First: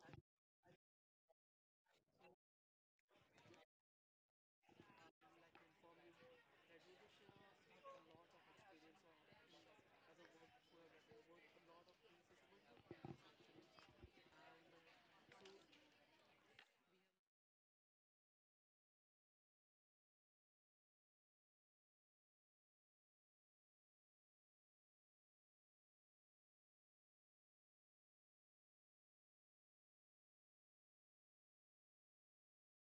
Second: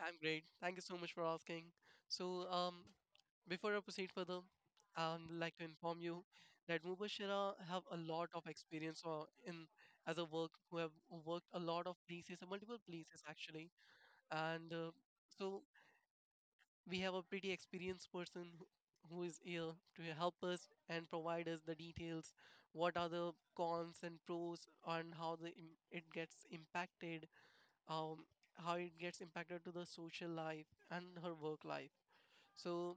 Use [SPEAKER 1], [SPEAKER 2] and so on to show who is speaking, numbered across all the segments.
[SPEAKER 1] I'm great. Thank you so much for asking. So um, Before I proceed further, I would like to inform you that Mubashira have a lot of experience in as a work who have worked a lot of places, multiple places actually, and so we have a pretty experienced person who is here to help us and provide us the details. What are the cons and pros, and how the it gets impacted, um, how it gets impacted to the social life and her work life. So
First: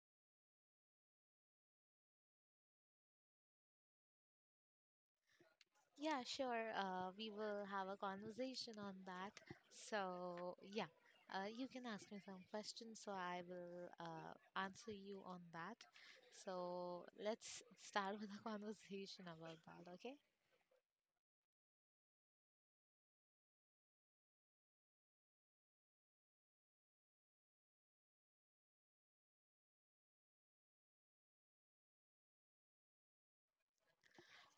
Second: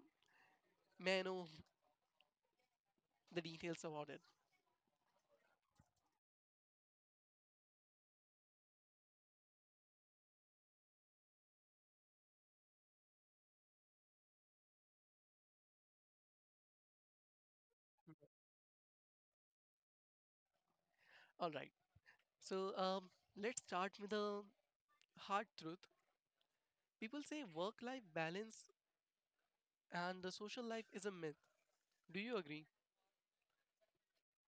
[SPEAKER 1] may I know the details about it.
[SPEAKER 2] Yeah, sure. We will have a conversation on that. So, yeah, you can ask me some questions, so I will answer you on that. So, let's start with a conversation about that, okay?
[SPEAKER 1] All right. So um, let's start with the hard truth. People say work-life balance and the social life is a myth. Do you agree?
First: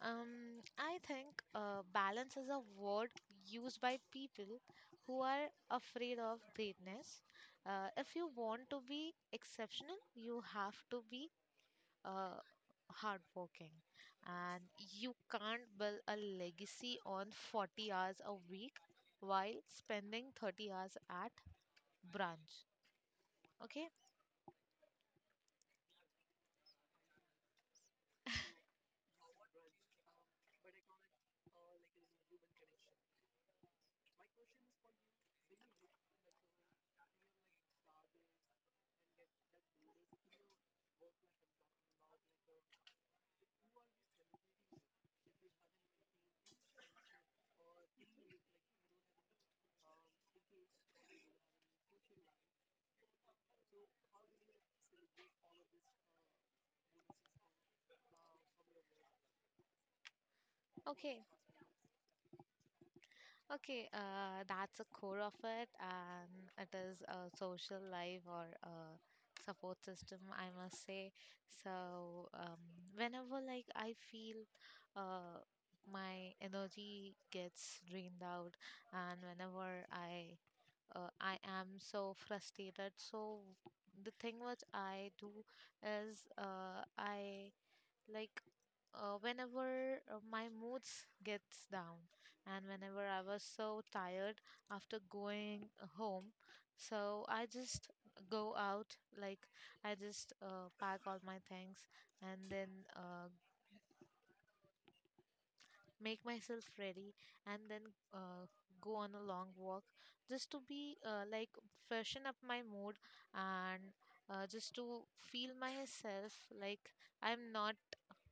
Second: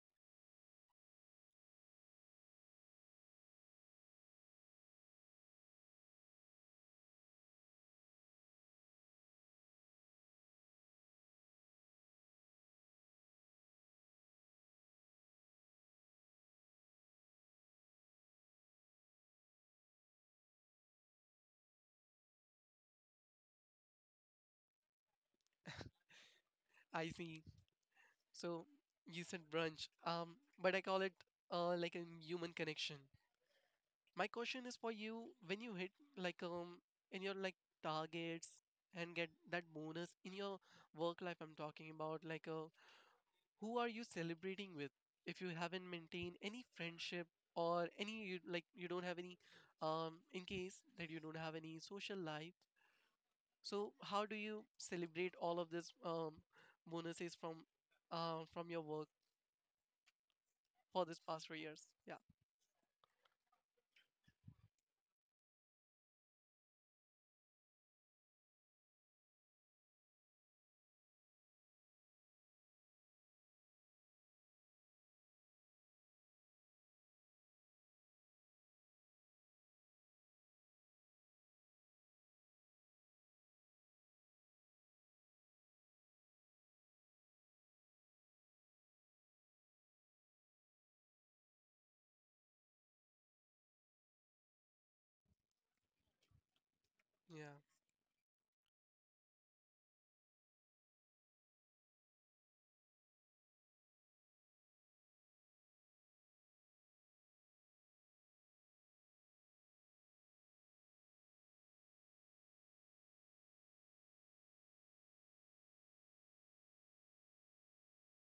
[SPEAKER 2] I think balance is a word used by people who are afraid of greatness. If you want to be exceptional, you have to be uh, hardworking, and you can't build a legacy on 40 hours a week while spending 30 hours at brunch. Okay,
[SPEAKER 1] I see. So you said brunch, but I call it like a human connection. My question is for you: when you hit like um in your targets and get that bonus in your work life, I'm talking about, who are you celebrating with if you haven't maintained any friendship or any like you don't have any, in case that you don't have any social life, so how do you celebrate all of this, bonuses from your work for this
[SPEAKER 2] okay.
[SPEAKER 1] past 3 years? yeah
[SPEAKER 2] Okay, that's a core of it, and it is a social life or a support system, I must say. So, whenever like I feel uh, my energy gets drained out, and whenever I am so frustrated, so the thing which I do is I like whenever my moods gets down and whenever I was so tired after going home, so I
[SPEAKER 1] Yeah,
[SPEAKER 2] just go out, like I just pack all my things and then uh, make myself ready and then uh, go on a long walk just to be like freshen up my mood and just to feel myself like I'm not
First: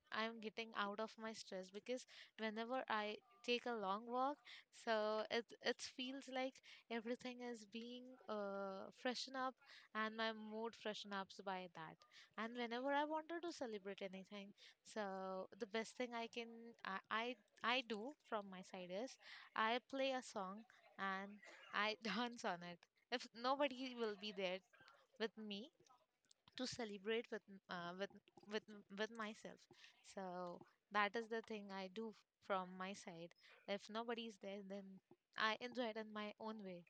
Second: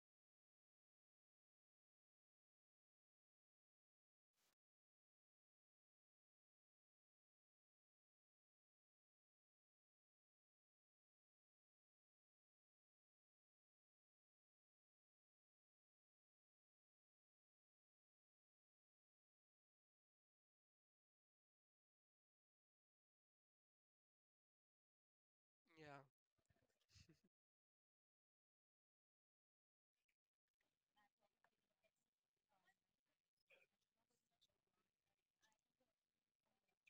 [SPEAKER 2] I'm getting out of my stress because whenever I take a long walk, so it feels like everything is being freshen up and my mood freshen ups by that. And whenever I wanted to celebrate anything, so the best thing I can I I do from my side is I play a song and I dance on it. If nobody will be there with me,
[SPEAKER 1] yeah,
[SPEAKER 2] to celebrate with with myself. So that is the thing I do from my side. If nobody is there, then I enjoy it in my own way.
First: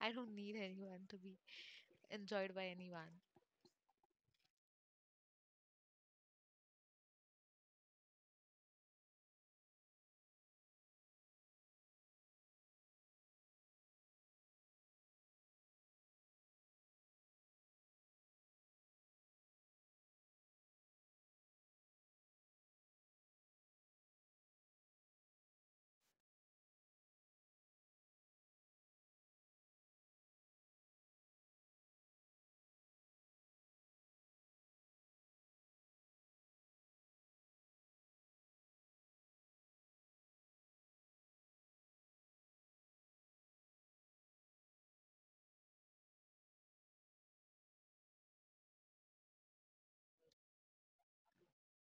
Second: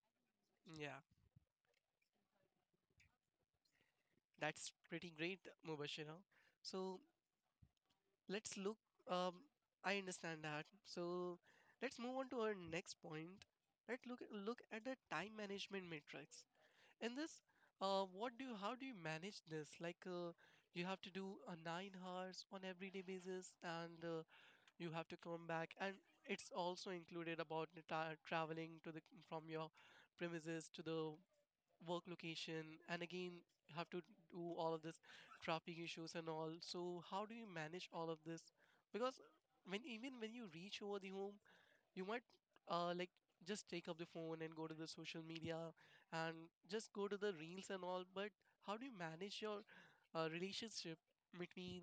[SPEAKER 2] I don't need
[SPEAKER 1] yeah.
[SPEAKER 2] anyone to be enjoyed by anyone.
[SPEAKER 1] That's pretty great, Mubashira. So let's look. Um, I understand that. So let's move on to our next point. Look at the time management matrix. In this, how do you manage this? You have to do a 9 hours on everyday basis, and you have to come back, and it's also included about the traveling to the from your premises to the work location, and again you have to do all of this traffic issues and all. So how do you manage all of this? Because when even when you reach over the home, you might like just take up the phone and go to the social media, and just go to the reels and all, but how do you manage your relationship between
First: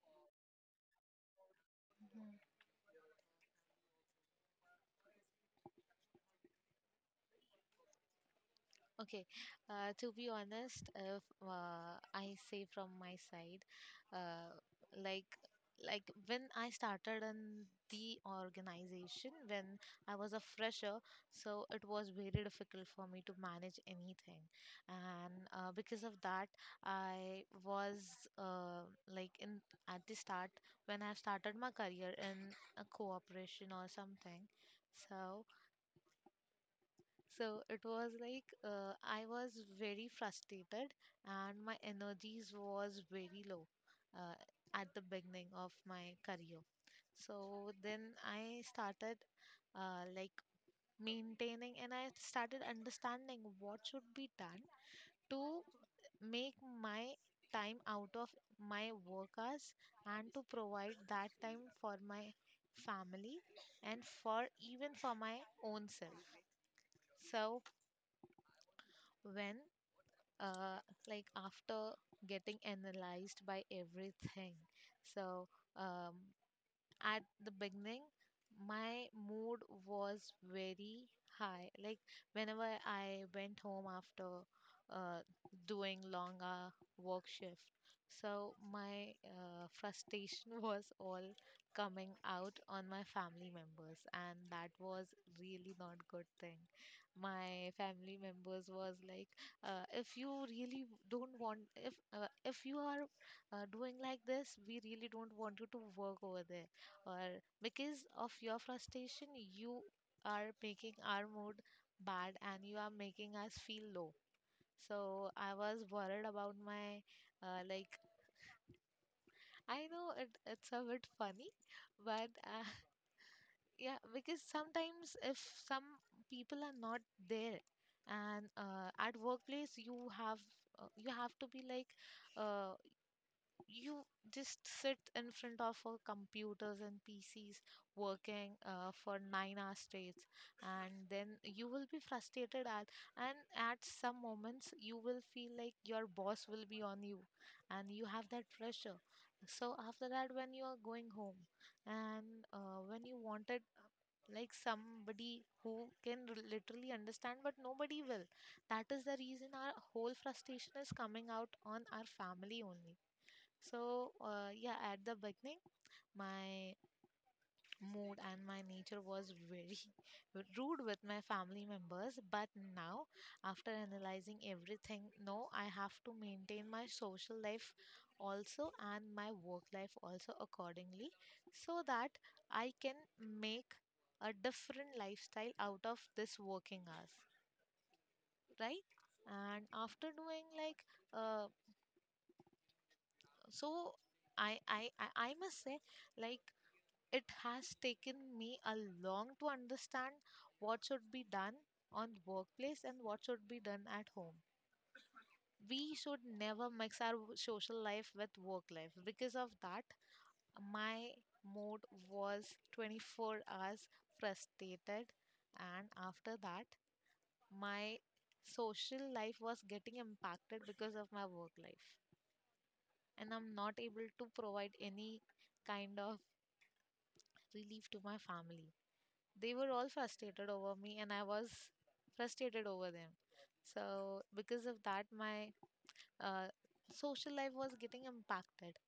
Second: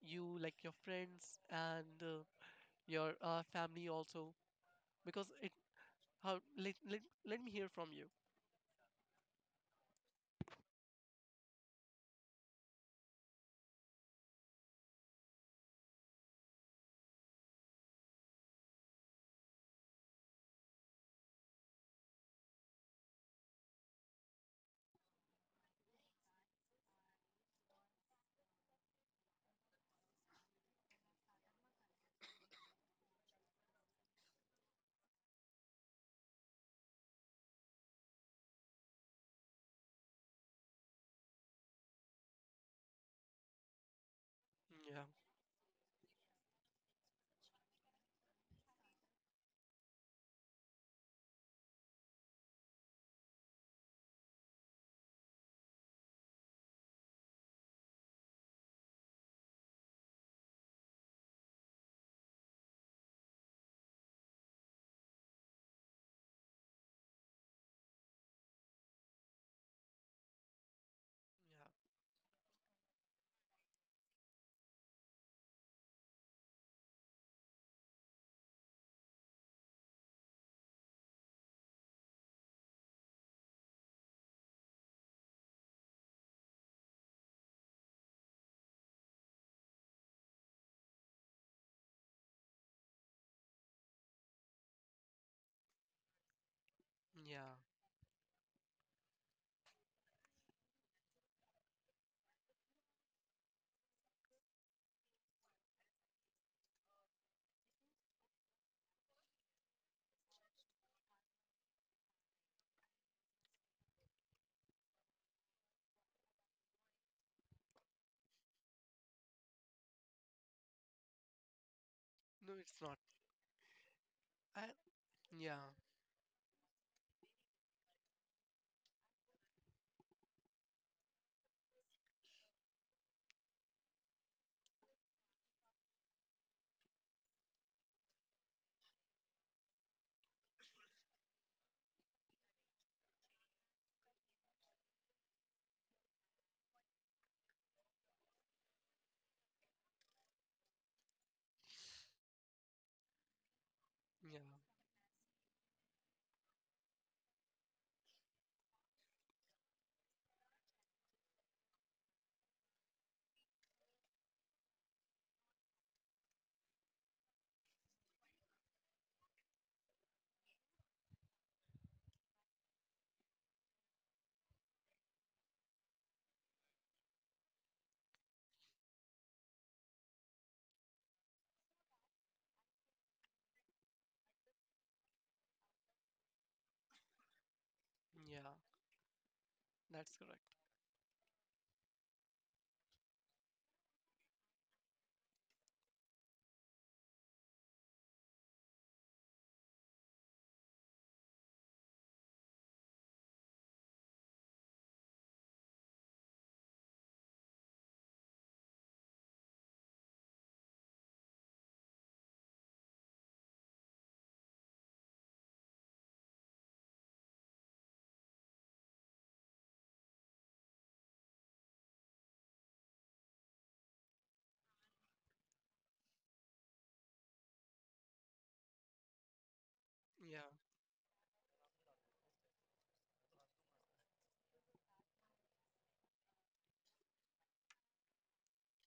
[SPEAKER 1] you, like your friends, and your family also, because it how let, let, let me hear from you.
[SPEAKER 2] Okay, to be honest, if I say from my side, uh, like like when I started in the organization when I was a fresher, so it was very difficult for me to manage anything, and because of that, I was uh, like in at the start when I started my career in a cooperation or something, so it was like I was very frustrated and my energies was very low uh, at the
[SPEAKER 1] yeah
[SPEAKER 2] beginning of my career. So then I started uh, like maintaining, and I started understanding what should be done to make my time out of my work hours and to provide that time for my family and for even for my own self. So when uh, like after getting analyzed by everything, so um, at the beginning, my mood was very high, like whenever I went home after uh, doing long work shift, so my frustration was all coming out on my family members, and that was really not good thing.
[SPEAKER 1] yeah
[SPEAKER 2] My
[SPEAKER 1] yeah
[SPEAKER 2] family members was like, if you really don't want, if you are doing like this, we really don't want you to work over there, or because of your frustration you are making our mood bad and you are making us feel low. So I was worried about my uh, like I know it's a bit funny, but
[SPEAKER 1] No, it's not.
[SPEAKER 2] yeah, because
[SPEAKER 1] I,
[SPEAKER 2] sometimes if
[SPEAKER 1] yeah
[SPEAKER 2] some people are not there and at workplace you have to be like, uh, you just sit in front of our computers and PCs working for 9 hours straight, and then you will be frustrated at, and at some moments you will feel like your boss will be on you, and you have that pressure. So after that, when you are going home, and when you wanted
[SPEAKER 1] yeah
[SPEAKER 2] like somebody who can literally understand, but nobody will. That is the reason our whole frustration is coming out on our family only. So, yeah, at the beginning, my mood and my nature was very rude with my family members. But now, after analyzing everything, no, I have to maintain my social life also and my work life also accordingly, so that I can make a different lifestyle out of this working hours,
[SPEAKER 1] yeah
[SPEAKER 2] right? And after
[SPEAKER 1] That's
[SPEAKER 2] doing
[SPEAKER 1] correct.
[SPEAKER 2] like, uh, so I must say, like, it has taken me a long to understand what should be done on the workplace and what should be done at home. We should never mix our social life with work life. Because of that, my mood was 24 hours frustrated, and after that, my social life was getting impacted because of my work life. And I'm not able to provide any kind of relief to my family. They were all frustrated
[SPEAKER 1] yeah
[SPEAKER 2] over me, and I was frustrated over them. So because of that, my uh, social life was getting impacted,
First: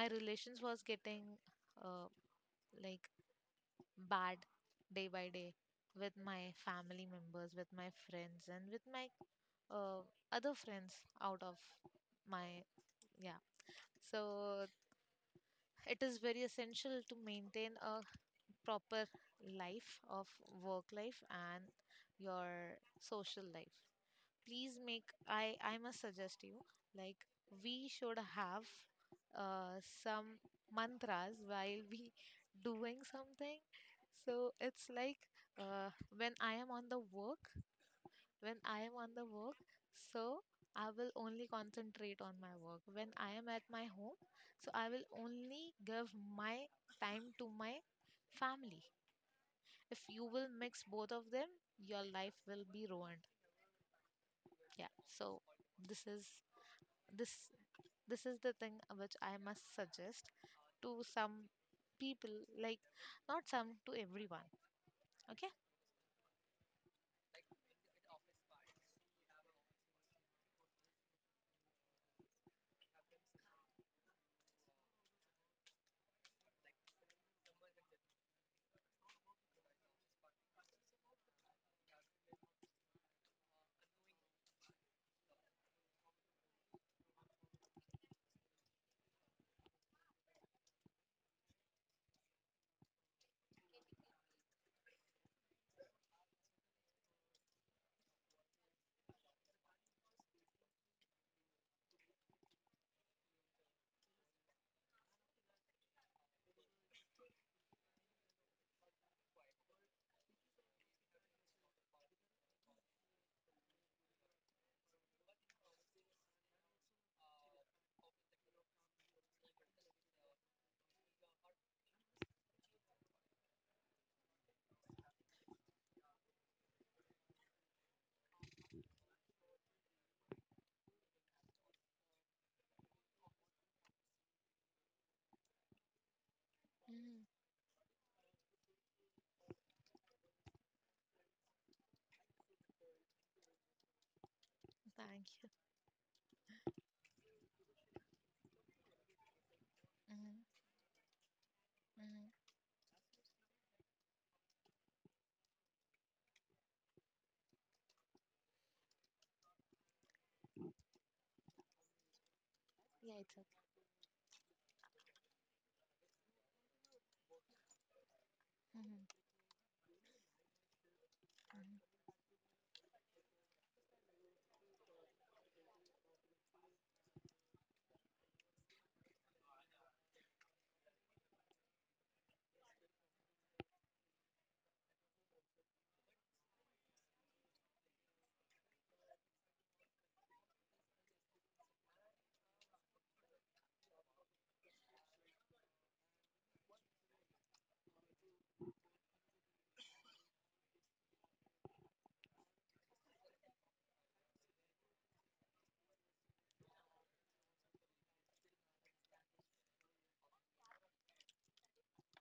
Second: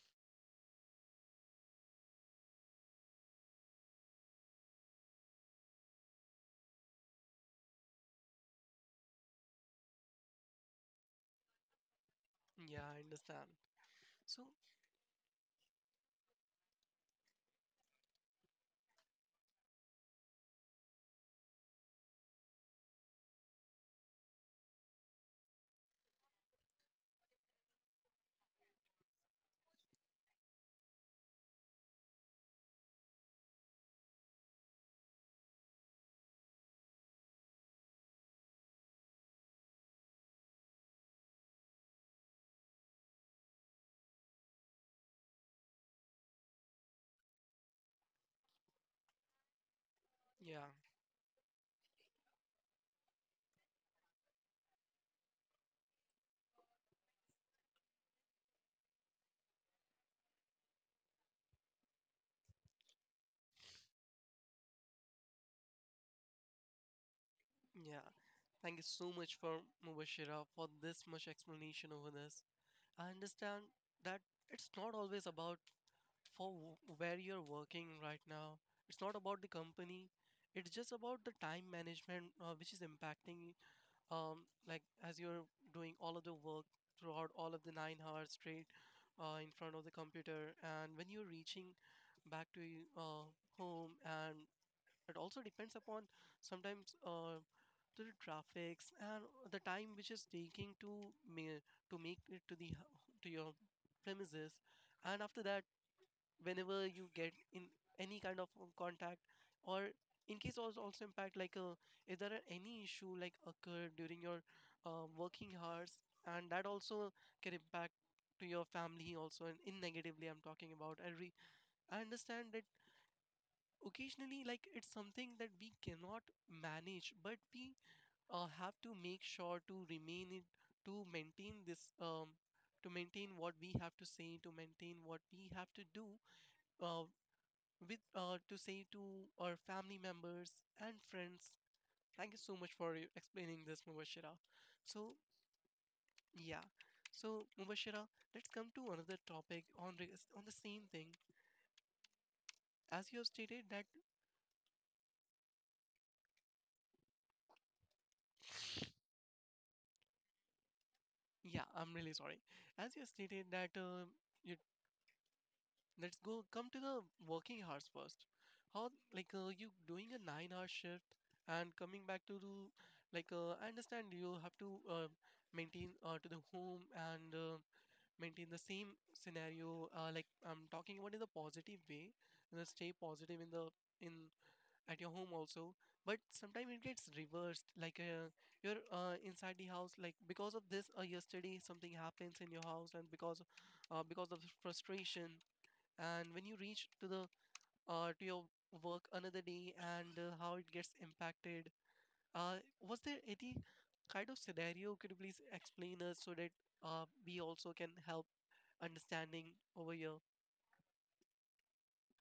[SPEAKER 2] my relations was getting uh, like bad day by day, with my family members, with my friends, and with my uh, other friends out of my.
[SPEAKER 1] yeah i
[SPEAKER 2] Yeah,
[SPEAKER 1] understand so
[SPEAKER 2] so it is very essential to maintain a proper life of work life and your social life. Please make I must suggest you, like we should have uh, some mantras while we doing something. So it's like uh, when i am on the work when I am on the work, so I will only concentrate on my work. When I am at my home, so I will only give my time to my family. If you will
[SPEAKER 1] yeah,
[SPEAKER 2] mix both of them, your life will be ruined. Yeah, so this is this this is the thing which I must suggest to some people, like not some, to everyone. Okay?
[SPEAKER 1] yeah thank you so much, for mubashira, for this much explanation over this. I understand that it's not always about where you're working right now. It's not about the company, it's just about the time management, which is impacting, like as you're doing all of the work throughout all of the 9 hours straight, in front of the computer, and when you're reaching back to home. And it also depends upon sometimes, to the traffics and the time which is taking to to make it to the to your premises. And after that, whenever you get in any kind of, contact, or in case also impact, if there are any issue like occurred during your working hours, and that also can impact to your family also, and in negatively I'm talking about. I understand that occasionally, like it's something that we cannot manage, but we have to make sure to remain it to maintain this, to maintain what we have to do, uh,
[SPEAKER 2] Hmm.
[SPEAKER 1] with to say to our family members and friends. Thank you so much for you explaining this, Mubashira. So
[SPEAKER 2] Thank you.
[SPEAKER 1] yeah, so Mubashira, let's come to another topic
[SPEAKER 2] Hmm.
[SPEAKER 1] on the same thing.
[SPEAKER 2] Hmm.
[SPEAKER 1] As you have stated that, yeah, I'm really sorry. As you have
[SPEAKER 2] Yeah, it's
[SPEAKER 1] stated
[SPEAKER 2] okay.
[SPEAKER 1] that, you let's go come to the working hours first. How,
[SPEAKER 2] Hmm.
[SPEAKER 1] you doing a nine-hour shift and
[SPEAKER 2] Hmm.
[SPEAKER 1] coming back to do, I understand you have to maintain to the home. And maintain the same scenario, like I'm talking about, in the positive way, and then stay positive in the in at your home also. But sometimes it gets reversed, you're inside the house, like because of this, yesterday something happens in your house, and because of the frustration, and when you reach to the to your work another day, and how it gets impacted. uh, was there any kind of scenario? Could you please explain us, so that we also can help understanding over here?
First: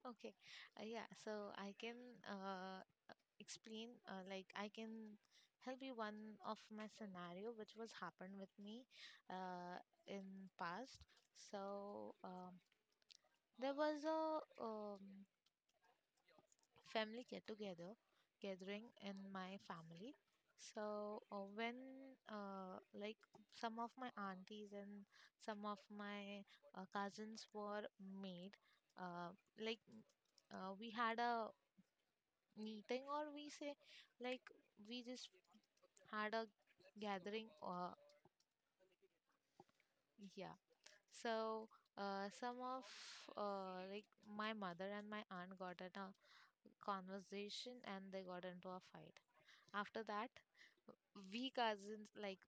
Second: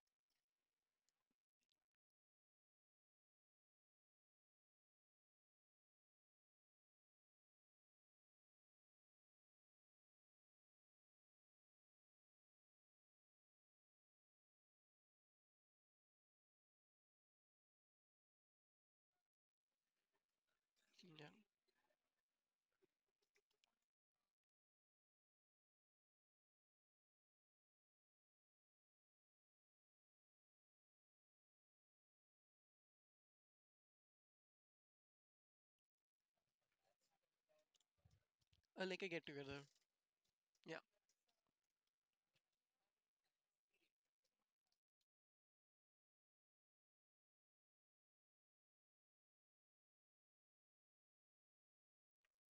[SPEAKER 2] Okay. Yeah, so I can uh, explain, like, I can help you one of my scenario which was happened with me uh, in past. So there was a family get together gathering in my family. So
[SPEAKER 1] Yeah,
[SPEAKER 2] when uh, like some of my aunties and some of my cousins were made uh, like we had a meeting, or we say like we just had a gathering,
[SPEAKER 1] like a get together.
[SPEAKER 2] yeah.
[SPEAKER 1] Yeah.
[SPEAKER 2] So some of uh, like my mother and my aunt got in a conversation and they got into a fight. After that, we cousins, like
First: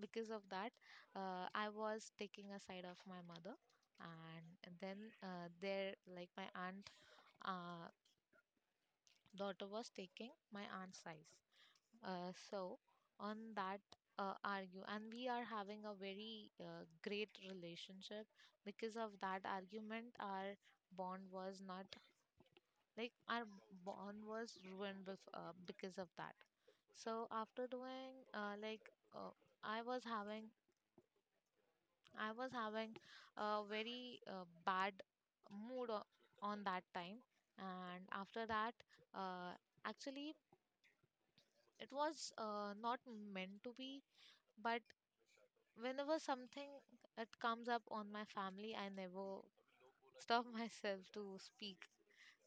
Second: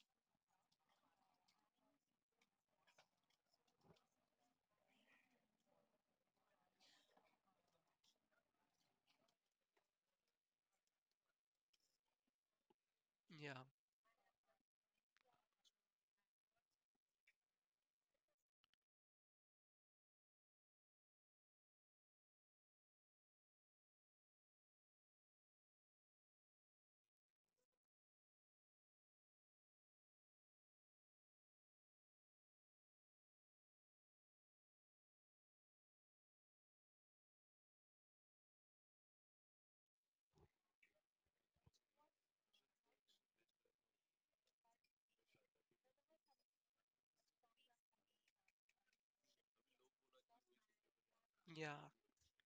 [SPEAKER 2] because of that, I was taking a side of my mother, and then there like my aunt uh, daughter was taking my aunt's side, so on
[SPEAKER 1] yeah,
[SPEAKER 2] that argue. And we are having a very great relationship. Because of that argument, our bond was not like, our bond was ruined because of that. So after doing uh, I was having I was having a very bad mood on that time, and after that, uh, actually, it was not meant to be, but whenever something it comes up on my family, I never stop myself to
[SPEAKER 1] yeah.
[SPEAKER 2] speak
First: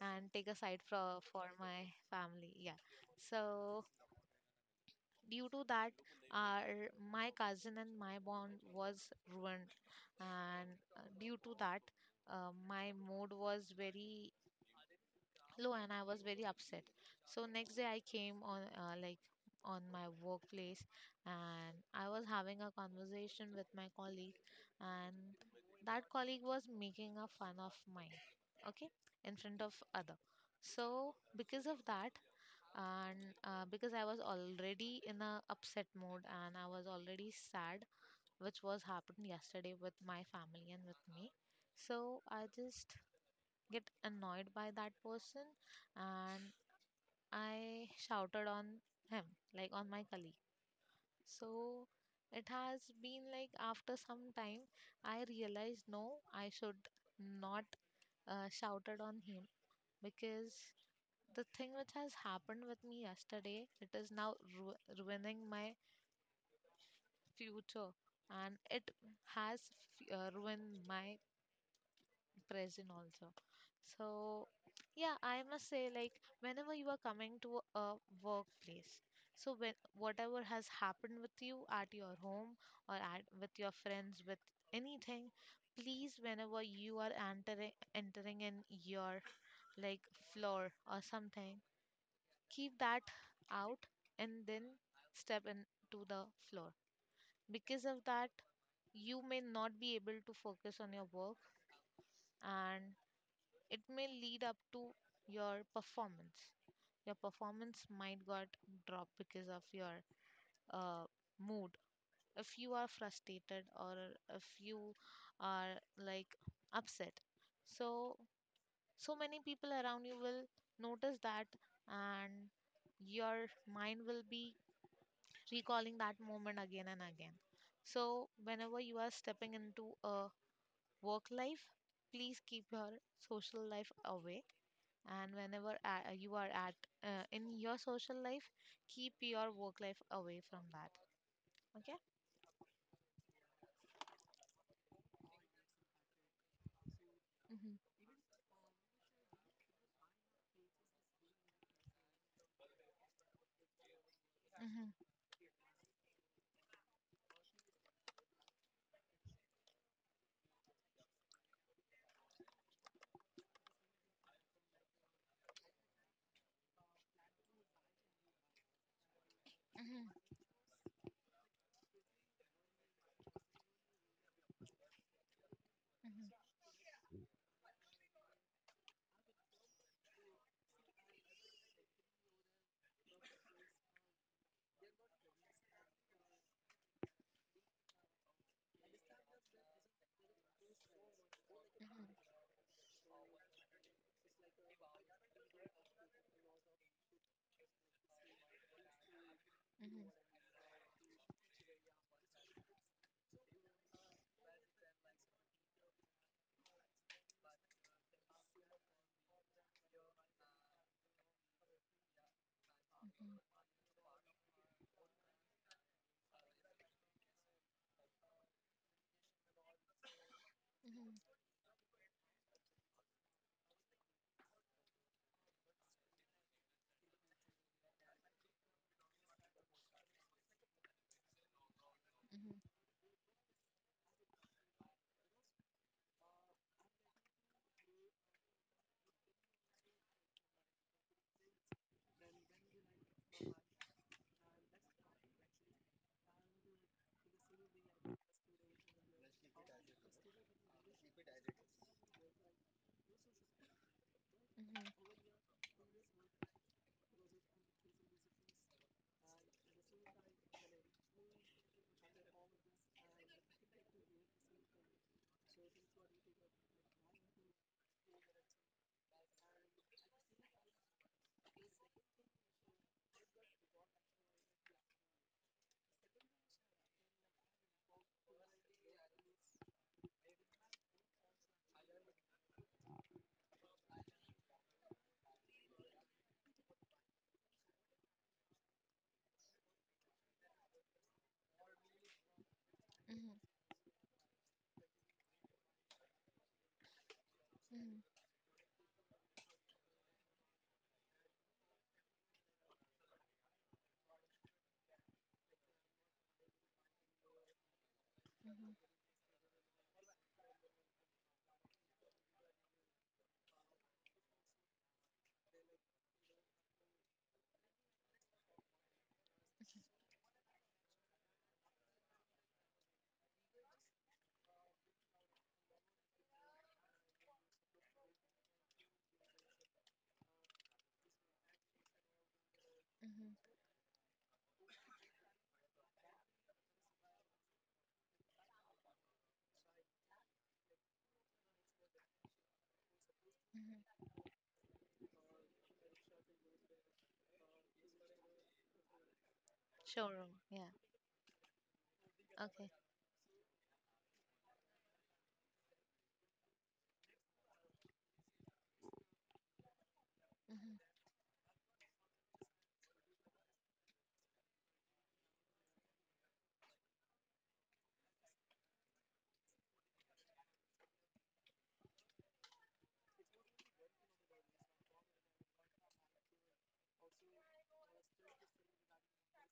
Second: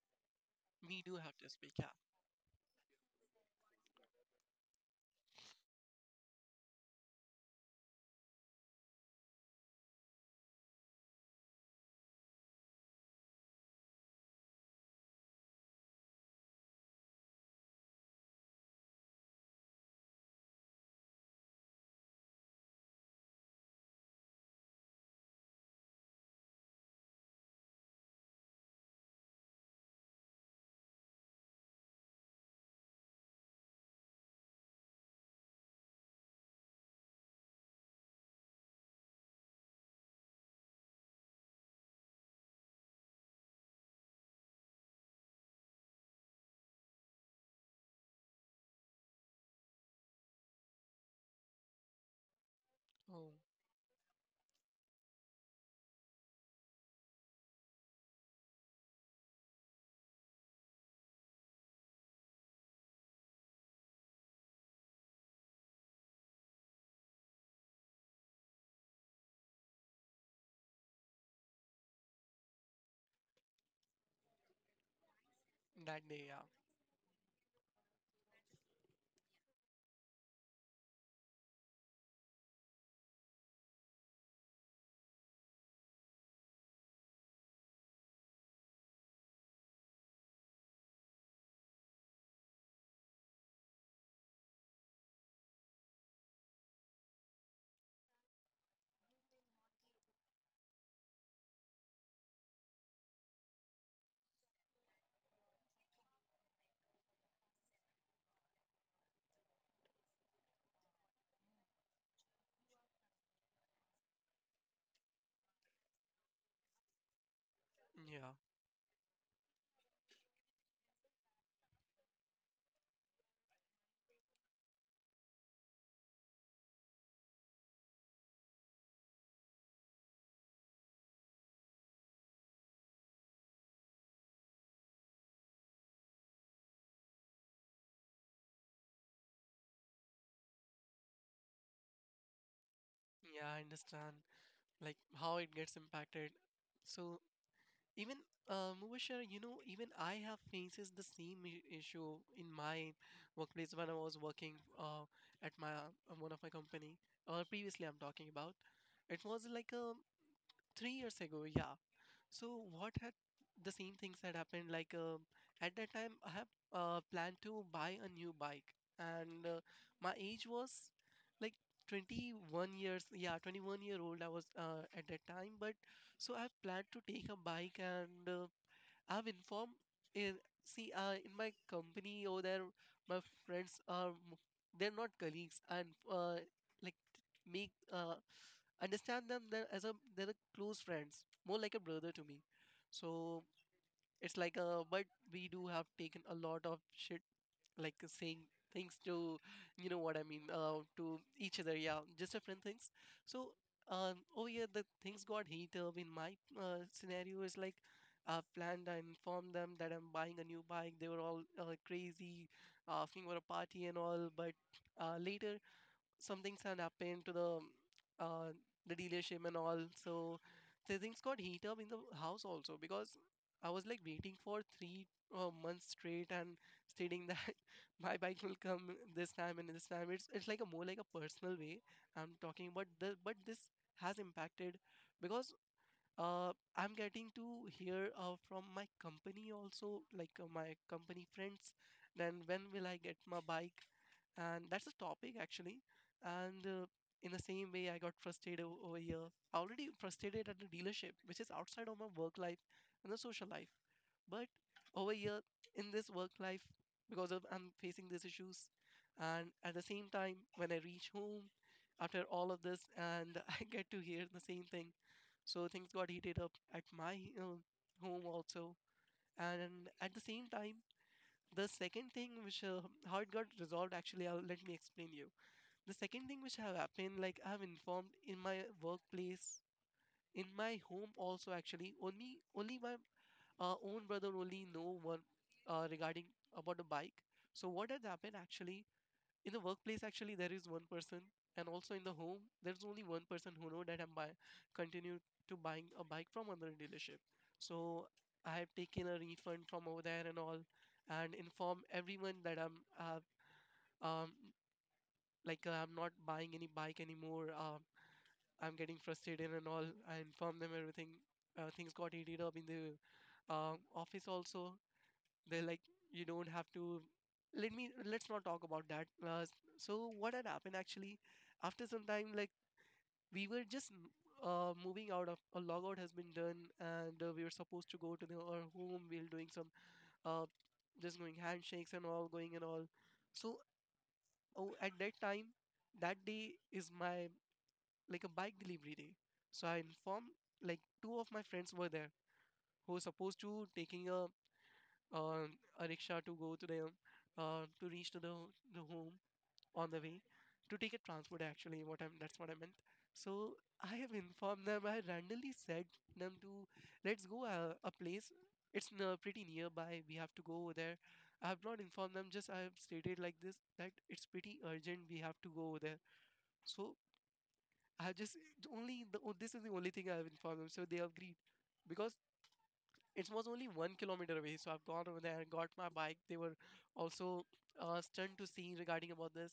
[SPEAKER 2] and take a side
[SPEAKER 1] We do
[SPEAKER 2] for
[SPEAKER 1] have to speak. Yeah.
[SPEAKER 2] my family. Yeah, so due to that, our my cousin and my bond was ruined, and due to that, my mood was very low and I was very upset. So next day I came on on my workplace, and I was having a conversation with my colleague, and that colleague was making a fun of mine, okay, in front of other. So because of that, and because I was already in a upset mood and I was already sad, which was happened yesterday with my family and with me. So I just get annoyed by that person, and I shouted on him, like on my colleague. So it has been
[SPEAKER 1] Oh,
[SPEAKER 2] like after some time, I realized no, I should not shouted on him, because the thing which has happened with me yesterday, it is now ru ruining my future, and it has f ruined my present also. So, yeah, I must say,
[SPEAKER 1] that
[SPEAKER 2] like,
[SPEAKER 1] day. Yeah,
[SPEAKER 2] whenever you are coming to a workplace, so when whatever has happened with you at your home or at with your friends, with anything, please, whenever you are entering in your like floor or something, keep that out, and then step into the floor. Because of that, you may not be able to focus on your work, and it may lead up to your performance. Your performance might got dropped because of your uh, mood. If you are frustrated or if you are like upset. So
[SPEAKER 1] yeah,
[SPEAKER 2] so many people around you will notice that, and your mind will be recalling that moment again and again. So, whenever you are stepping into a work life, please keep your social life away. And whenever you are at in your social life, keep your work life away from that. Okay?
[SPEAKER 1] yeah. I understand. Like how it gets impacted. So
[SPEAKER 2] Mhm.
[SPEAKER 1] even Mubashir, you know, even I have faces the same issue in my workplace when I was working,
[SPEAKER 2] Mhm.
[SPEAKER 1] at my one of my company. Or previously, I'm talking about. It was like, 3 years ago, yeah. So what had the same things had happened? At that time, I have planned to buy a new bike, and
[SPEAKER 2] Mhm. Mhm.
[SPEAKER 1] my age was like 21 years. Yeah, 21-year-old I was, at that time, but.
[SPEAKER 2] Mhm.
[SPEAKER 1] So I've planned to take a bike, and I've informed in see in my company over there. My friends are they're not colleagues, and like make understand them there as a they're a close friends, more like a
[SPEAKER 2] Mhm.
[SPEAKER 1] brother to me. So it's like, but we do have taken a lot of shit, saying things to
[SPEAKER 2] Mhm.
[SPEAKER 1] you
[SPEAKER 2] Mhm.
[SPEAKER 1] know
[SPEAKER 2] Mhm.
[SPEAKER 1] what I mean to each other, yeah, just different things. So, oh yeah the things got heat up in my scenario is like, I informed them that I'm buying a new bike. They were all crazy asking
[SPEAKER 2] Mhm.
[SPEAKER 1] for a party and all. But later, some things had happened to uh, the dealership and all. So the
[SPEAKER 2] Mhm.
[SPEAKER 1] things got heat up in the house also, because I was like waiting for three months straight and stating that my bike will come this time and this time. It's like a more like a personal way I'm talking, but the but this has impacted, because I'm getting to hear from my company also, my company friends. Then when will I get my bike? And that's a topic actually. And in the same way, I got frustrated over here. Already frustrated at the dealership, which is outside of my work life and the social life. But over here in this work life, because of I'm facing these issues, and at the same time, when I reach home after all of this, and I get to hear the same thing. So things got heated up at my home also. And at the same time, the second thing which how it got resolved actually, I'll, let me explain you. The second thing which have happened, like I have informed in my workplace, in my home also actually. Only my own brother only know one, regarding about the bike. So what has happened actually? In the workplace actually, there is one person, and also in the home there's only one
[SPEAKER 2] Mhm.
[SPEAKER 1] person who know that I'm buy continue to buying a bike from another dealership.
[SPEAKER 2] Mhm.
[SPEAKER 1] So I have taken a refund from over there and all, and inform everyone that I'm, uh, um I'm not buying any bike anymore. I'm getting frustrated and all, I inform them everything. Things got heated up in the, office also. They're like, you don't have to. Let me. Let's not talk about that. So what had happened actually? After some time, like we were just moving out of a logout has been done, and we were supposed to go to the, our home. We were doing some uh, just doing handshakes and all, going and all.
[SPEAKER 2] Mhm.
[SPEAKER 1] So oh, at that time, that day is my like a bike delivery day. So I informed, like two of my friends were there who were supposed to
[SPEAKER 2] Mhm.
[SPEAKER 1] taking uh, a rickshaw to go to the to reach to the home on the way
[SPEAKER 2] Showroom, yeah,
[SPEAKER 1] to take a transport, actually, what I'm, that's what I
[SPEAKER 2] okay,
[SPEAKER 1] meant. So I have informed them. I randomly said them to let's go a place. It's pretty nearby. We have to go over
[SPEAKER 2] hmm
[SPEAKER 1] there. I have not informed them. Just I have stated like this that it's pretty urgent. We have to go over there. So I just only this is the only thing I have informed them. So they agreed because it was only 1 kilometer away, so I've gone over there and got my bike. They were also stunned to see regarding about this.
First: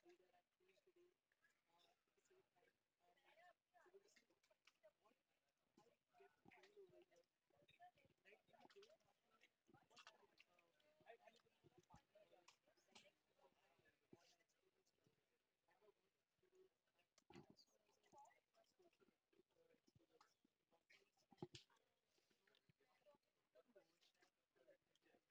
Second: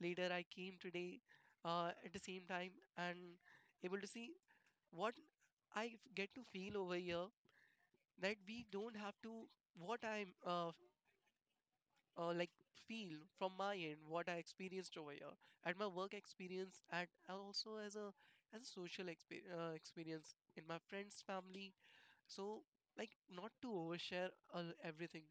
[SPEAKER 1] Later, I came today at the same time and able to see what get to feel over here that we don't have to what I uh, like feel from my end what I experienced over here at my work experience and also as a social experience in my friends family so like not to overshare everything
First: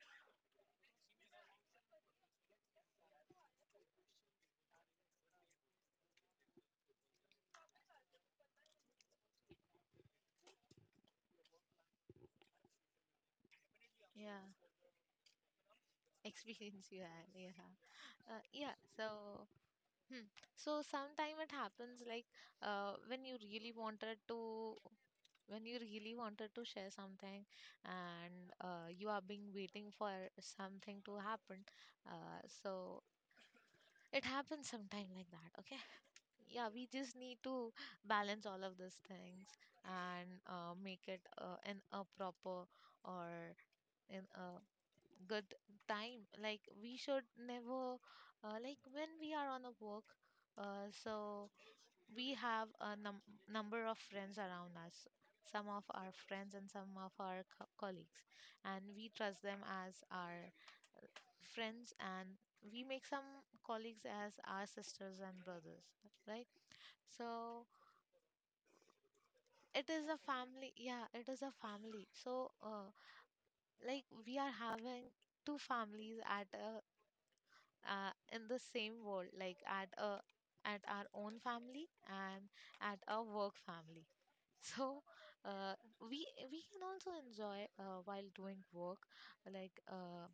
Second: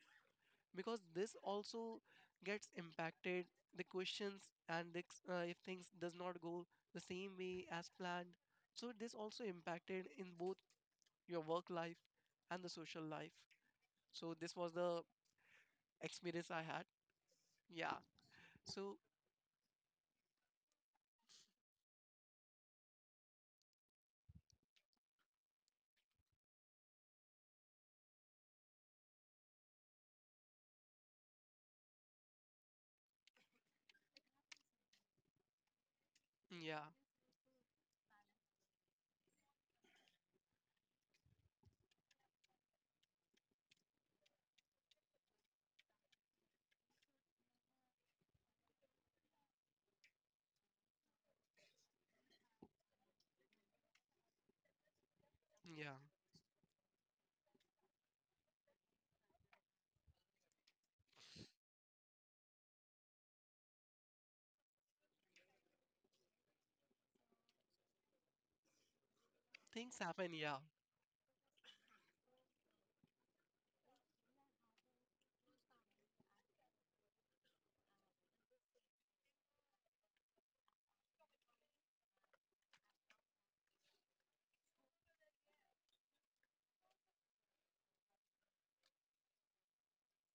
[SPEAKER 1] because this also gets impacted the questions and if things does not go the same way as planned, so this also impacted in both your work life and the social life. So
[SPEAKER 2] yeah,
[SPEAKER 1] this was the experience I had.
[SPEAKER 2] experience you had, yeah,
[SPEAKER 1] Yeah,
[SPEAKER 2] yeah.
[SPEAKER 1] so
[SPEAKER 2] So hmm. So sometime it happens like when you really wanted to share something and you are being waiting for something to happen. So it happens sometime like that. Okay. Yeah, we
[SPEAKER 1] yeah
[SPEAKER 2] just need to balance all of these things and make it in a proper or in a good time. Like we should never like when we are on a work. So we have a number of friends around us, some of
[SPEAKER 1] yeah,
[SPEAKER 2] our friends and some of our colleagues, and we trust them as our friends, and we make some colleagues as our sisters and brothers, right? So it
[SPEAKER 1] things
[SPEAKER 2] is a
[SPEAKER 1] happen. Yeah.
[SPEAKER 2] family, yeah, it is a family. So like we are having two families at a in the same world, like at a at our own family and at our work family. So uh, we we can also enjoy while doing work. Like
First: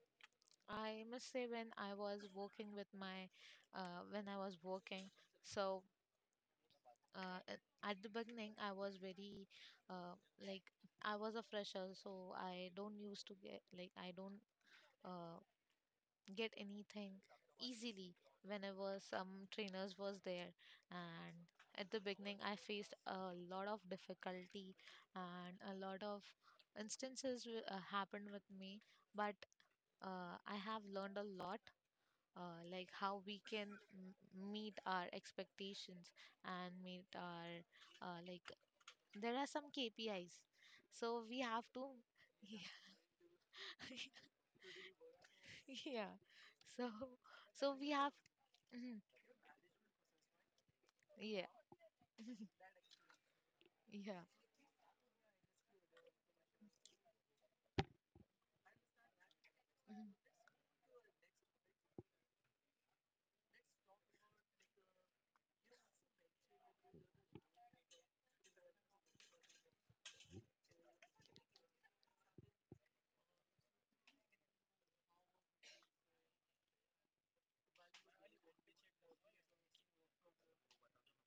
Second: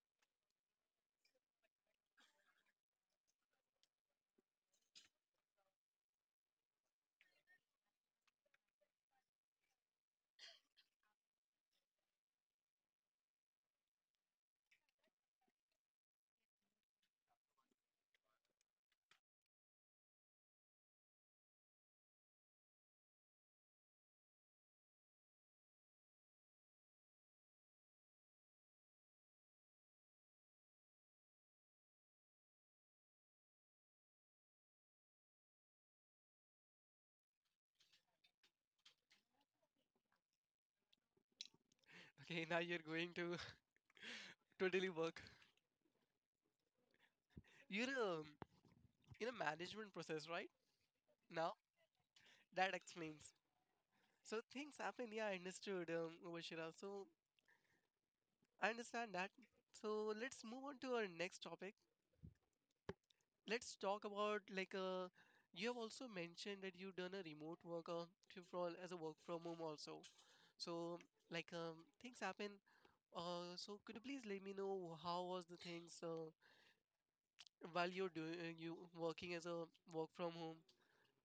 [SPEAKER 2] I must say, when I was working with my when I was working, so at the beginning I was very like I was a fresher, so I don't used to get like I don't. Uh, get anything easily whenever some trainers was there, and at the beginning I faced a lot of difficulty and a lot of instances happened with me. But I have learned a lot, like how we can meet our expectations and meet our like there are some kpis, so we have to
[SPEAKER 1] Okay,
[SPEAKER 2] yeah,
[SPEAKER 1] now you're going to totally work.
[SPEAKER 2] yeah. so so we
[SPEAKER 1] You're
[SPEAKER 2] have mhm,
[SPEAKER 1] in a management process, right?
[SPEAKER 2] yeah.
[SPEAKER 1] Now that explains.
[SPEAKER 2] Yeah.
[SPEAKER 1] So things happen, yeah, I understood, Vashira. So I understand that.
[SPEAKER 2] Mhm,
[SPEAKER 1] So let's move on to our next topic. Let's talk about like you have also mentioned that you've done a remote work to from as a work from home also. So like things happen. So could you please let me know how was the things while you're doing you working as a work from home?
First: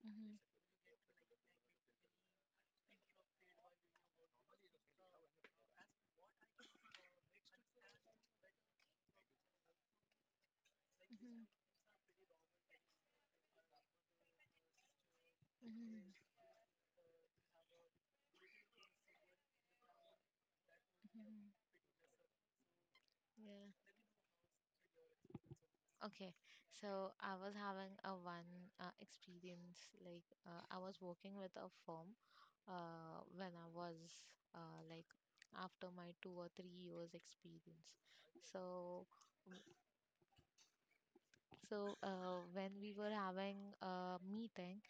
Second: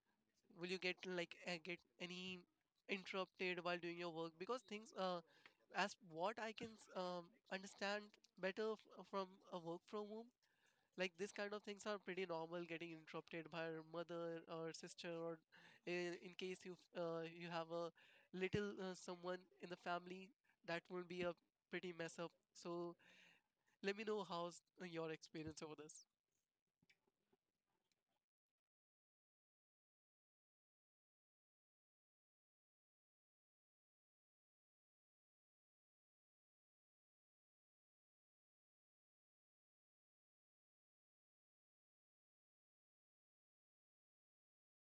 [SPEAKER 2] mhm,
[SPEAKER 1] Will you get like get any interrupted while doing your work because things as what I can understand better from a work from home, like this
[SPEAKER 2] mhm,
[SPEAKER 1] kind of things are pretty normal, getting interrupted by your mother or sister, or
[SPEAKER 2] mhm,
[SPEAKER 1] in case you you have a little someone in the family, that will be a
[SPEAKER 2] mhm.
[SPEAKER 1] pretty mess up. So
[SPEAKER 2] Yeah.
[SPEAKER 1] let me know how's your experience over this.
[SPEAKER 2] Okay. So I was having a one experience. Like I was working with a firm when I was like after my 2 or 3 years experience. So w- when we were having a meeting,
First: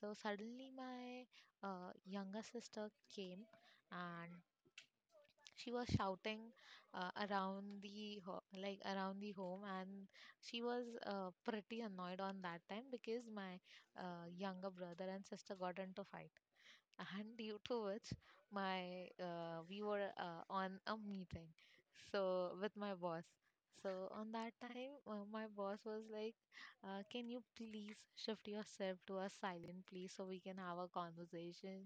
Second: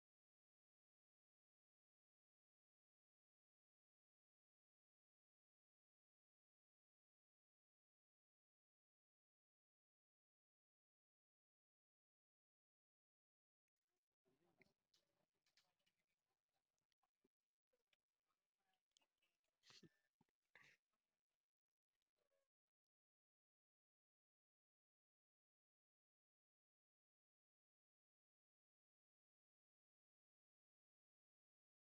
[SPEAKER 2] so suddenly my younger sister came and she was shouting around the like around the home, and she was pretty annoyed on that time because my younger brother and sister got into fight, and due to which my we were on a meeting, so with my boss. So on that time, my boss was like, "Can you please shift yourself to a silent place so we can have a conversation?"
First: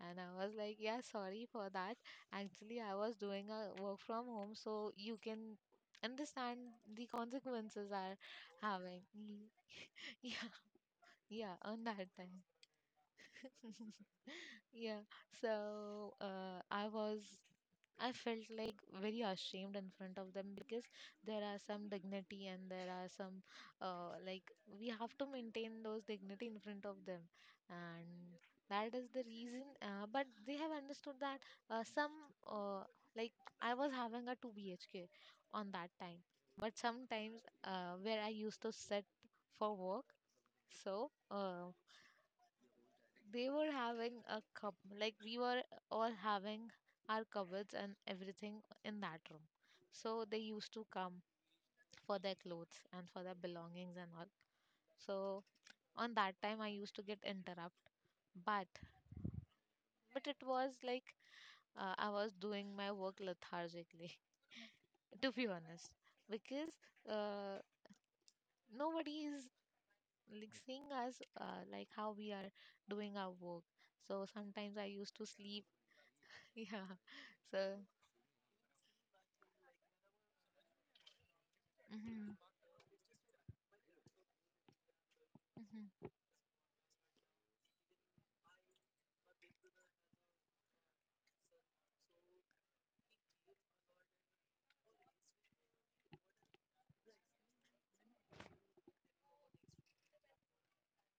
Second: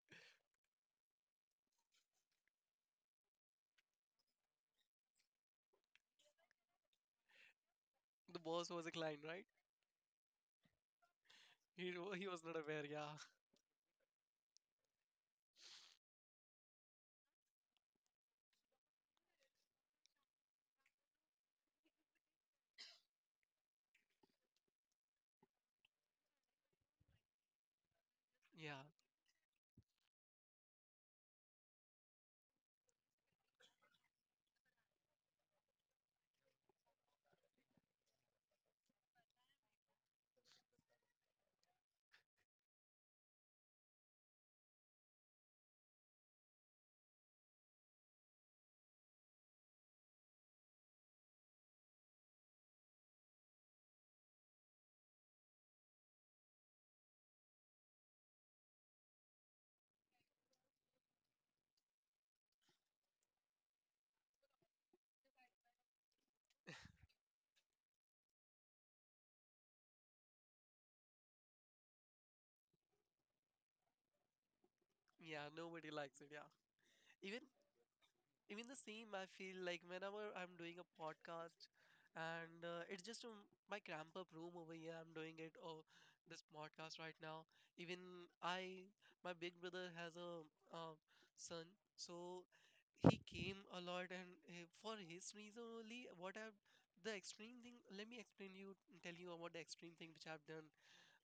[SPEAKER 2] And I was like, "Yeah, sorry for that. Actually, I was doing a work from home, so you can understand." The consequences are
[SPEAKER 1] The boss was a
[SPEAKER 2] having
[SPEAKER 1] client, right?
[SPEAKER 2] mm. Yeah, yeah, on that
[SPEAKER 1] He
[SPEAKER 2] time.
[SPEAKER 1] was not aware. Yeah,
[SPEAKER 2] Yeah, so I felt like very ashamed in front of them, because there are some dignity and there are some, like, we have to maintain those dignity in front of them. And
[SPEAKER 1] yeah,
[SPEAKER 2] that is the reason, but they have understood that uh, some, uh, like, I was having a 2 BHK on that time, but sometimes where I used to sit for work, so they were having a cup, like we were all having our cupboards and everything in that room. So they used to come for their clothes and for their belongings and all. So on that time, I used to get interrupt, but but it was like, I was doing my work lethargically, to be honest, because uh, nobody is like seeing us, like how we are doing our work. So sometimes I used to
[SPEAKER 1] yeah.
[SPEAKER 2] sleep.
[SPEAKER 1] Nobody likes it. Yeah.
[SPEAKER 2] Yeah.
[SPEAKER 1] Even
[SPEAKER 2] So.
[SPEAKER 1] Even the same, I feel like whenever I'm doing a podcast
[SPEAKER 2] Mhm.
[SPEAKER 1] and it's just my cramped up room over here, I'm doing it or
[SPEAKER 2] Mhm,
[SPEAKER 1] this podcast right now. Even I, my big brother has a son, so he came a lot and for his reason only, what I've the extreme thing, let me explain you, tell you about the extreme thing which I've done.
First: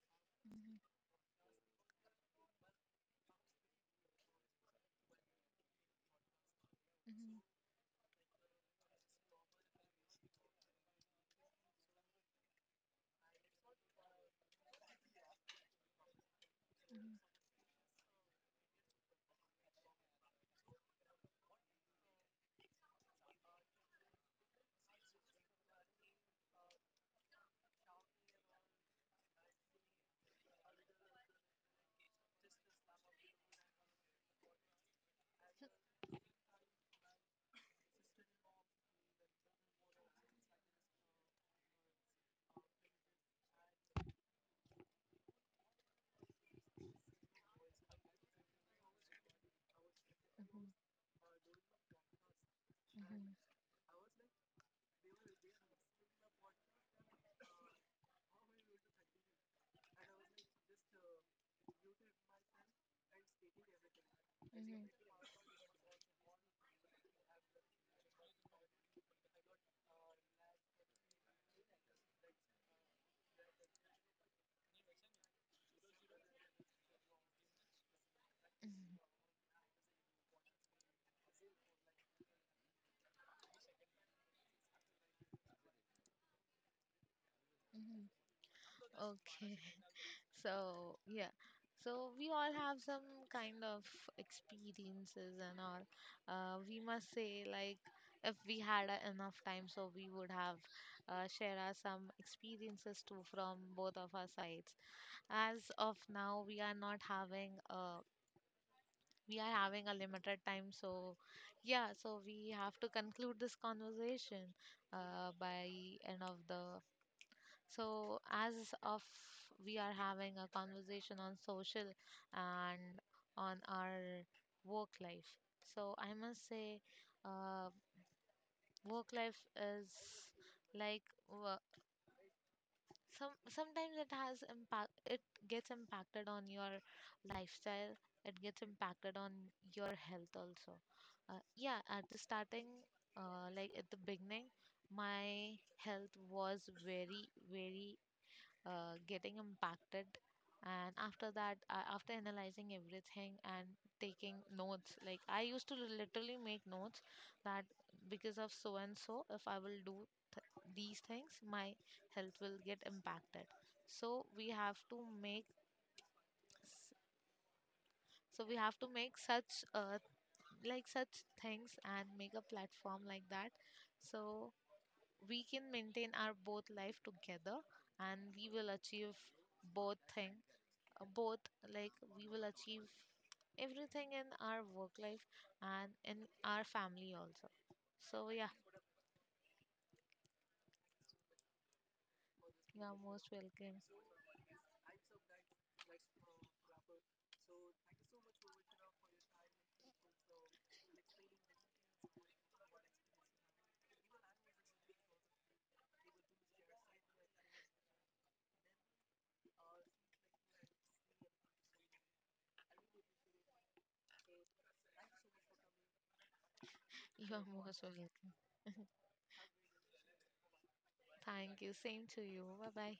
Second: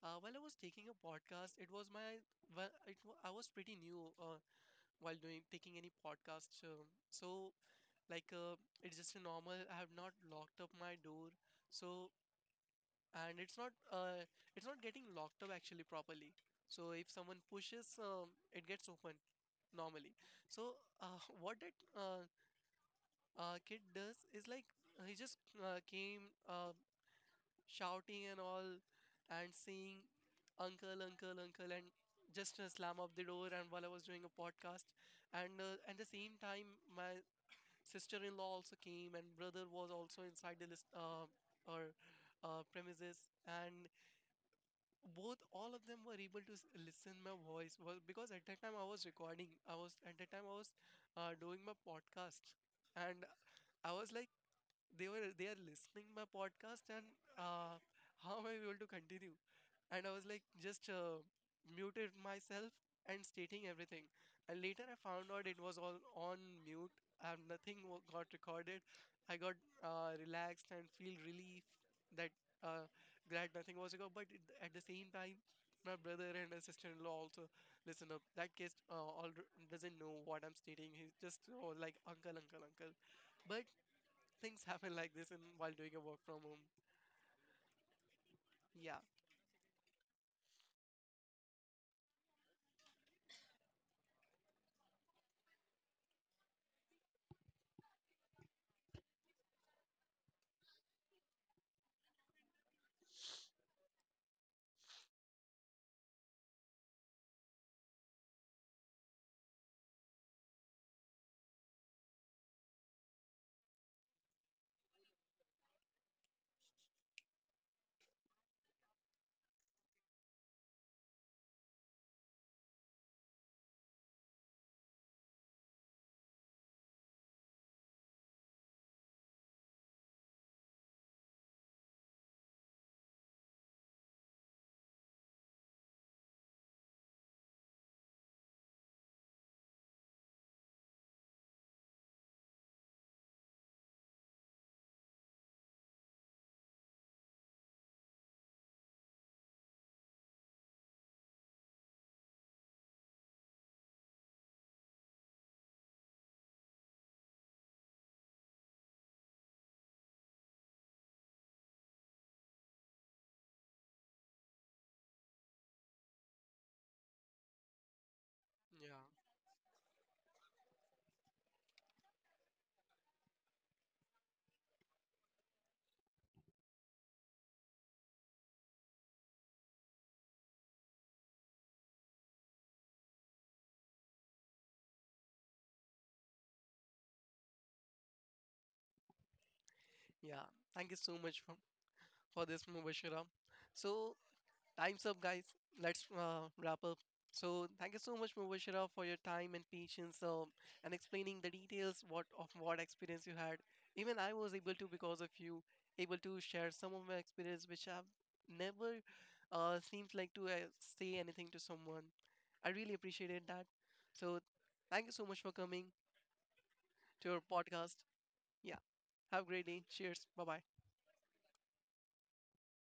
[SPEAKER 1] While I was
[SPEAKER 2] mhm,
[SPEAKER 1] taking a podcast, it was my, well, I was pretty new while doing taking any podcasts. Um,
[SPEAKER 2] mhm,
[SPEAKER 1] so like it's just a normal, I have not locked up my door, so and it's not getting locked up actually properly, so if
[SPEAKER 2] mhm,
[SPEAKER 1] someone pushes it gets open normally. So what that kid does is like he just came shouting and all and saying uncle, uncle, uncle, and just slam up the door, and while I was doing a podcast, and at the same time my sister-in-law also came, and brother was also inside the list or premises, and both all of them were able to listen my voice was because at that time I was recording, I was, at that time I
[SPEAKER 2] mhm,
[SPEAKER 1] was doing my podcast, and
[SPEAKER 2] mhm,
[SPEAKER 1] I was like they were, they are listening my podcast, and uh, how am I able to continue. And I was like, just muted myself and stating everything. And
[SPEAKER 2] mhm,
[SPEAKER 1] later I found out it was all on mute. Nothing got recorded. I got relaxed and feel relief that uh, glad nothing was recorded. But it, at the same time, my brother and my sister-in-law also listen up. That kid
[SPEAKER 2] mhm,
[SPEAKER 1] all doesn't know what I'm stating. He's just, oh, like uncle, uncle, uncle. But things happen like this in while doing a work from home.
[SPEAKER 2] mhm.
[SPEAKER 1] Yeah,
[SPEAKER 2] Okay, so yeah, so we all have some kind of experiences and all. We must say, like if we had enough time, so we would have share us some experiences too from both of our sides. As of now, we are not having a we are having a limited time, so yeah, so we have to conclude this conversation by end of the, so as of, we are having a conversation on social and on our work life. So I must say, uh, work life is like, wo- some sometimes it has impact, it gets impacted on your lifestyle, it gets impacted on your health also. Yeah, at the starting, like at the beginning, my health was very very getting impacted. And after that, after analyzing everything and taking notes, like I used to literally make notes that because of so and so, if I will do th- these things, my health will get impacted. So we have to make s-
[SPEAKER 1] yeah,
[SPEAKER 2] such like such things and make a platform like that, so we can maintain our both life together, and we will achieve both thing, both like we will achieve everything in our work life and in our family also. So yeah.
[SPEAKER 1] yeah. Thank you so much for this
[SPEAKER 2] You are most
[SPEAKER 1] Mubashira.
[SPEAKER 2] welcome.
[SPEAKER 1] So, time's up, guys. Let's wrap up. So, thank you so much, Mubashira, for your time and patience and explaining the details what of what experience you had. Even I was able to, because of you, able to share some of my experience, which I've never seems like to say anything to someone. I really appreciated that. So, thank you so much for coming
[SPEAKER 2] You
[SPEAKER 1] to
[SPEAKER 2] are
[SPEAKER 1] our
[SPEAKER 2] most
[SPEAKER 1] podcast.
[SPEAKER 2] welcome.
[SPEAKER 1] Yeah, have a great day. Cheers. Bye bye.
[SPEAKER 2] Thank you, same to you. Bye bye.